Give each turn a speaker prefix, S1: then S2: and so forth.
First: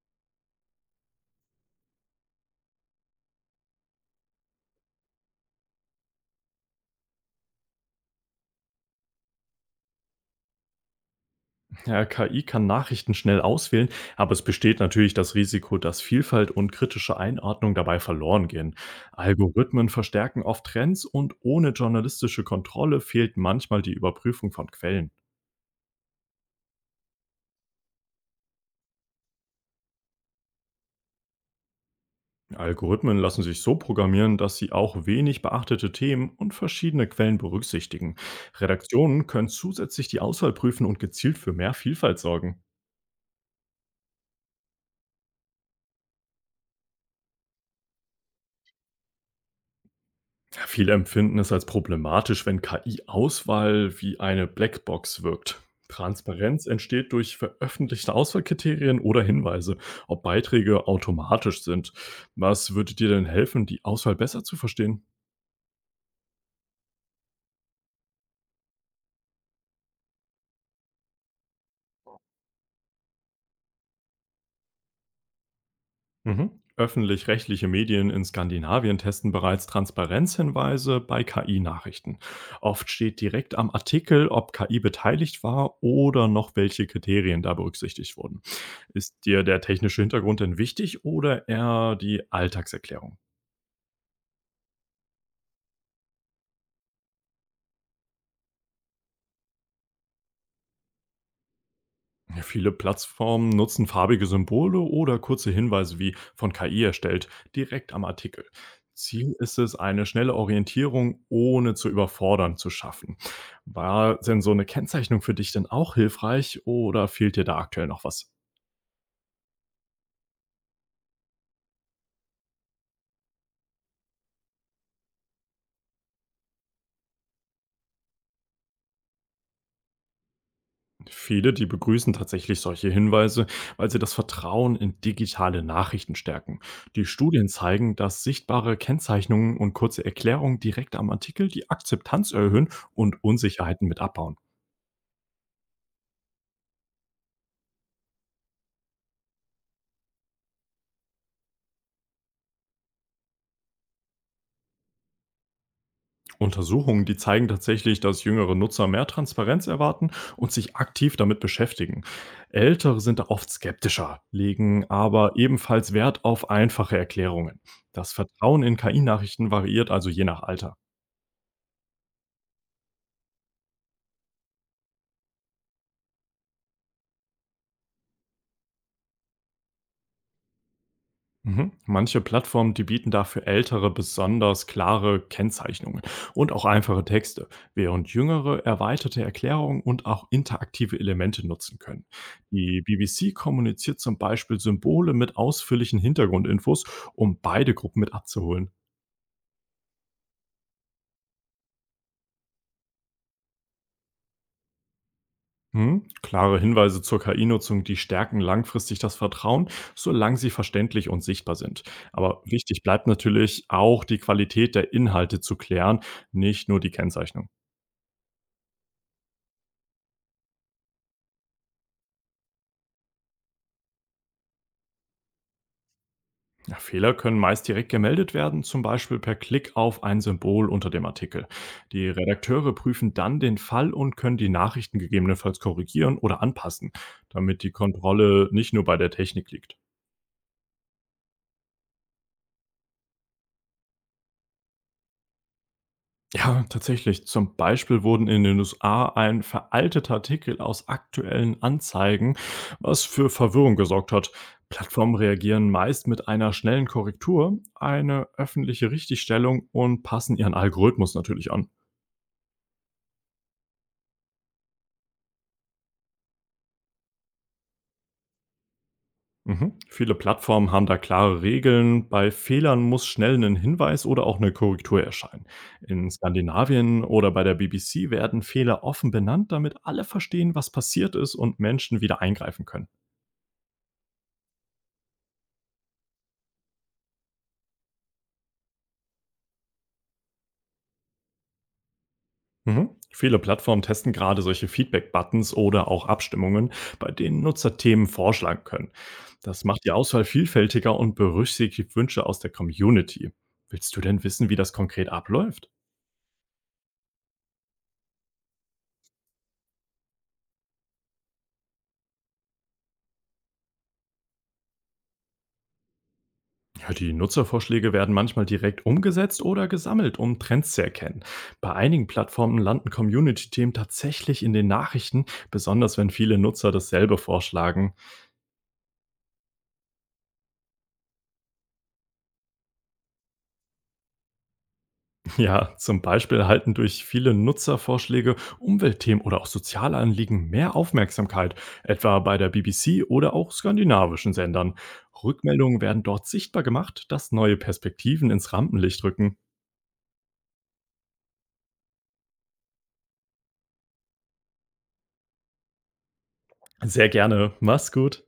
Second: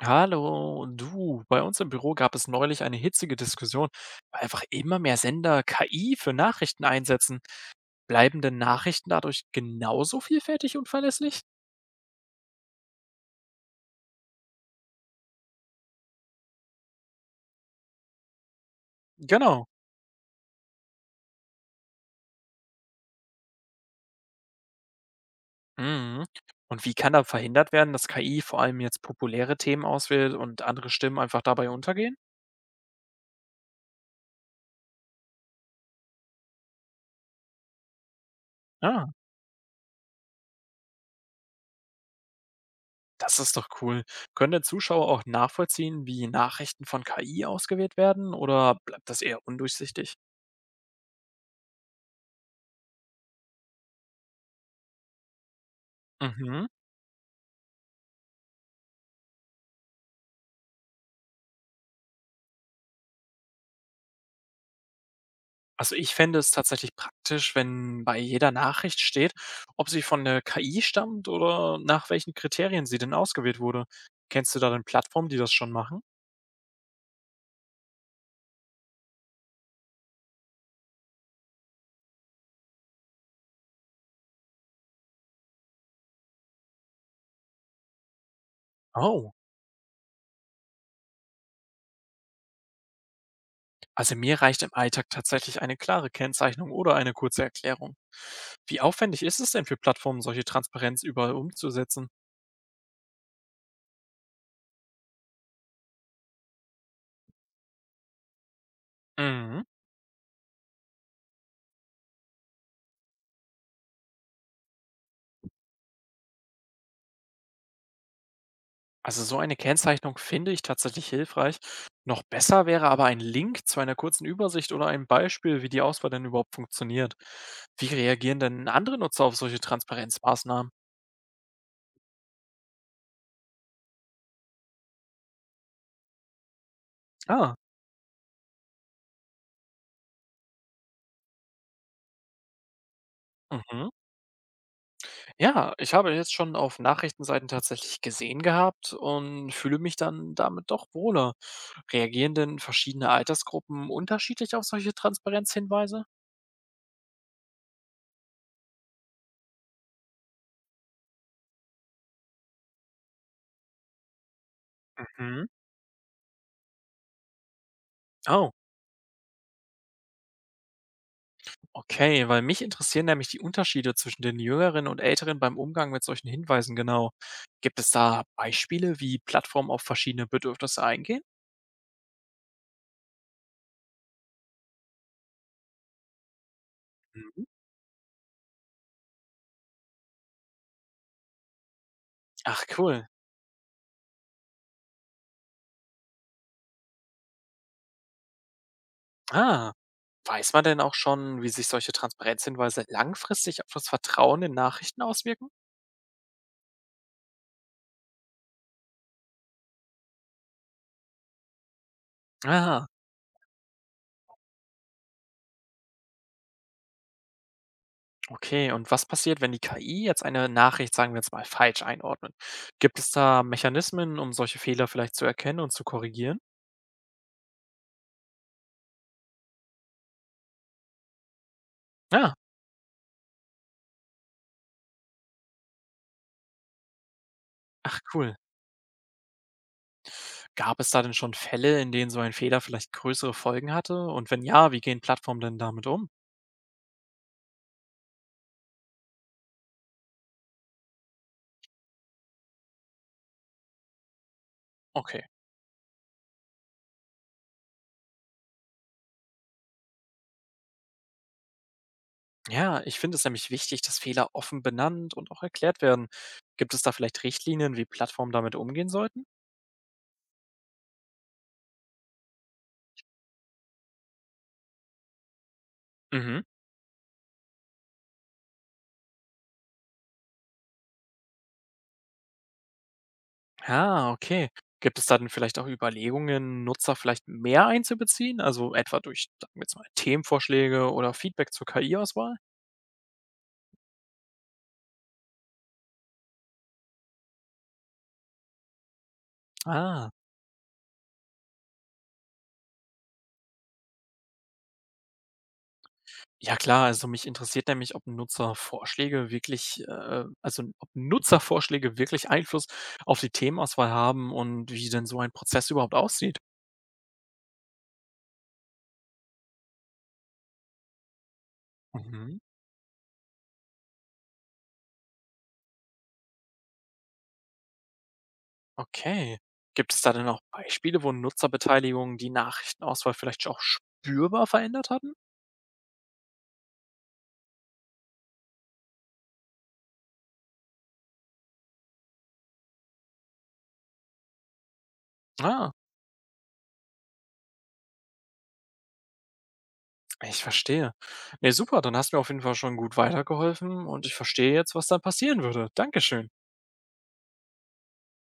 S1: Hallo, du. Bei uns im Büro gab es neulich eine hitzige Diskussion, weil einfach immer mehr Sender KI für Nachrichten einsetzen. Bleiben denn Nachrichten dadurch genauso vielfältig und verlässlich?
S2: Ja, KI kann Nachrichten schnell auswählen, aber es besteht natürlich das Risiko, dass Vielfalt und kritische Einordnung dabei verloren gehen.
S1: Genau.
S2: Algorithmen verstärken oft Trends und ohne journalistische Kontrolle fehlt manchmal die Überprüfung von Quellen.
S1: Mhm. Und wie kann da verhindert werden, dass KI vor allem jetzt populäre Themen auswählt und andere Stimmen einfach dabei untergehen?
S2: Algorithmen lassen sich so programmieren, dass sie auch wenig beachtete Themen und verschiedene Quellen berücksichtigen.
S1: Ah,
S2: Redaktionen können zusätzlich die Auswahl prüfen und gezielt für mehr Vielfalt sorgen.
S1: das ist doch cool. Können denn Zuschauer auch nachvollziehen, wie Nachrichten von KI ausgewählt werden oder bleibt das eher undurchsichtig?
S2: Ja, viele empfinden es als problematisch, wenn KI-Auswahl wie eine Blackbox wirkt.
S1: Mhm.
S2: Transparenz entsteht durch veröffentlichte Auswahlkriterien oder Hinweise, ob Beiträge automatisch sind. Was würde dir denn helfen, die Auswahl besser zu verstehen?
S1: Also, ich fände es tatsächlich praktisch, wenn bei jeder Nachricht steht, ob sie von der KI stammt oder nach welchen Kriterien sie denn ausgewählt wurde. Kennst du da denn Plattformen, die das schon machen?
S2: Mhm. Öffentlich-rechtliche Medien in Skandinavien testen bereits Transparenzhinweise bei KI-Nachrichten. Oft steht direkt am Artikel, ob KI beteiligt war oder noch welche Kriterien da berücksichtigt wurden. Ist
S1: Oh,
S2: dir der technische Hintergrund denn wichtig oder eher die Alltagserklärung?
S1: also mir reicht im Alltag tatsächlich eine klare Kennzeichnung oder eine kurze Erklärung. Wie aufwendig ist es denn für Plattformen, solche Transparenz überall umzusetzen?
S2: Ja, viele Plattformen nutzen farbige Symbole oder kurze Hinweise wie von KI erstellt direkt am Artikel. Ziel ist
S1: Mhm.
S2: es, eine schnelle Orientierung ohne zu überfordern zu schaffen. War denn so eine Kennzeichnung für dich denn auch hilfreich oder fehlt dir da aktuell noch was?
S1: Also so eine Kennzeichnung finde ich tatsächlich hilfreich. Noch besser wäre aber ein Link zu einer kurzen Übersicht oder einem Beispiel, wie die Auswahl denn überhaupt funktioniert. Wie reagieren denn andere Nutzer auf solche Transparenzmaßnahmen?
S2: Viele, die begrüßen tatsächlich solche Hinweise, weil sie das Vertrauen in digitale Nachrichten stärken. Die Studien
S1: Ah.
S2: zeigen, dass sichtbare Kennzeichnungen und kurze Erklärungen direkt am Artikel die Akzeptanz erhöhen und Unsicherheiten
S1: Mhm.
S2: mit abbauen.
S1: Ja, ich habe jetzt schon auf Nachrichtenseiten tatsächlich gesehen gehabt und fühle mich dann damit doch wohler. Reagieren denn verschiedene Altersgruppen unterschiedlich auf solche Transparenzhinweise?
S2: Untersuchungen, die zeigen tatsächlich, dass jüngere Nutzer mehr Transparenz erwarten und sich aktiv damit beschäftigen. Ältere sind da oft skeptischer, legen aber
S1: Mhm.
S2: ebenfalls Wert auf einfache Erklärungen. Das
S1: Oh.
S2: Vertrauen in KI-Nachrichten variiert also je nach Alter.
S1: Okay, weil mich interessieren nämlich die Unterschiede zwischen den Jüngeren und Älteren beim Umgang mit solchen Hinweisen genau. Gibt es da Beispiele, wie Plattformen auf verschiedene Bedürfnisse eingehen?
S2: Mhm. Manche Plattformen, die bieten dafür ältere besonders klare Kennzeichnungen und auch einfache
S1: Mhm.
S2: Texte, während jüngere erweiterte Erklärungen und auch interaktive Elemente nutzen können.
S1: Ach
S2: Die
S1: cool.
S2: BBC kommuniziert zum Beispiel Symbole mit ausführlichen Hintergrundinfos, um beide Gruppen mit abzuholen.
S1: Ah, weiß man denn auch schon, wie sich solche Transparenzhinweise langfristig auf das Vertrauen in Nachrichten auswirken?
S2: Mhm. Klare Hinweise zur KI-Nutzung, die stärken langfristig das Vertrauen, solange sie verständlich und sichtbar sind. Aber wichtig
S1: Ah,
S2: bleibt natürlich auch die Qualität der Inhalte zu klären, nicht nur die Kennzeichnung.
S1: okay. Und was passiert, wenn die KI jetzt eine Nachricht, sagen wir jetzt mal, falsch einordnet? Gibt es da Mechanismen, um solche Fehler vielleicht zu erkennen und zu korrigieren?
S2: Ja, Fehler können meist direkt gemeldet werden, zum Beispiel per Klick auf ein Symbol unter dem Artikel. Die
S1: Ah,
S2: Redakteure prüfen dann den Fall und können die Nachrichten gegebenenfalls korrigieren oder anpassen, damit die
S1: ach cool.
S2: Kontrolle nicht nur bei der Technik liegt.
S1: Gab es da denn schon Fälle, in denen so ein Fehler vielleicht größere Folgen hatte? Und wenn ja, wie gehen Plattformen denn damit um?
S2: Ja, tatsächlich. Zum Beispiel wurden in den USA ein veralteter Artikel aus aktuellen Anzeigen, was für Verwirrung gesorgt hat. Plattformen
S1: Okay.
S2: reagieren meist mit einer schnellen Korrektur, eine öffentliche Richtigstellung und passen ihren Algorithmus natürlich an.
S1: Ja, ich finde es nämlich wichtig, dass Fehler offen benannt und auch erklärt werden. Gibt es da vielleicht Richtlinien, wie Plattformen damit umgehen sollten?
S2: Mhm. Viele Plattformen haben da klare Regeln. Bei Fehlern muss schnell ein Hinweis oder auch eine Korrektur erscheinen. In
S1: Mhm.
S2: Skandinavien oder bei der BBC werden Fehler offen benannt, damit alle verstehen, was passiert ist und Menschen wieder eingreifen können.
S1: Ah, okay. Gibt es da denn vielleicht auch Überlegungen, Nutzer vielleicht mehr einzubeziehen? Also etwa durch, sagen wir jetzt mal, Themenvorschläge oder Feedback zur KI-Auswahl?
S2: Mhm. Viele Plattformen testen gerade solche Feedback-Buttons oder auch Abstimmungen, bei denen Nutzer Themen vorschlagen können. Das macht die
S1: Ah,
S2: Auswahl vielfältiger und berücksichtigt Wünsche aus der Community. Willst du denn wissen, wie das konkret abläuft?
S1: ja klar, also mich interessiert nämlich, ob Nutzervorschläge wirklich, also ob Nutzervorschläge wirklich Einfluss auf die Themenauswahl haben und wie denn so ein Prozess überhaupt aussieht.
S2: Ja, die Nutzervorschläge werden manchmal direkt umgesetzt oder gesammelt, um Trends zu erkennen. Bei einigen
S1: Mhm,
S2: Plattformen landen Community-Themen tatsächlich in den Nachrichten, besonders wenn viele Nutzer dasselbe vorschlagen.
S1: okay. Gibt es da denn auch Beispiele, wo Nutzerbeteiligung die Nachrichtenauswahl vielleicht auch spürbar verändert hatten?
S2: Ja, zum Beispiel erhalten durch viele Nutzervorschläge Umweltthemen oder auch soziale Anliegen mehr Aufmerksamkeit, etwa bei der BBC oder auch skandinavischen Sendern.
S1: Ah,
S2: Rückmeldungen werden dort sichtbar gemacht, dass neue Perspektiven ins Rampenlicht rücken.
S1: ich verstehe. Ne, super, dann hast du mir auf jeden Fall schon gut weitergeholfen und ich verstehe jetzt, was dann passieren würde. Dankeschön.
S2: Sehr gerne. Mach's gut.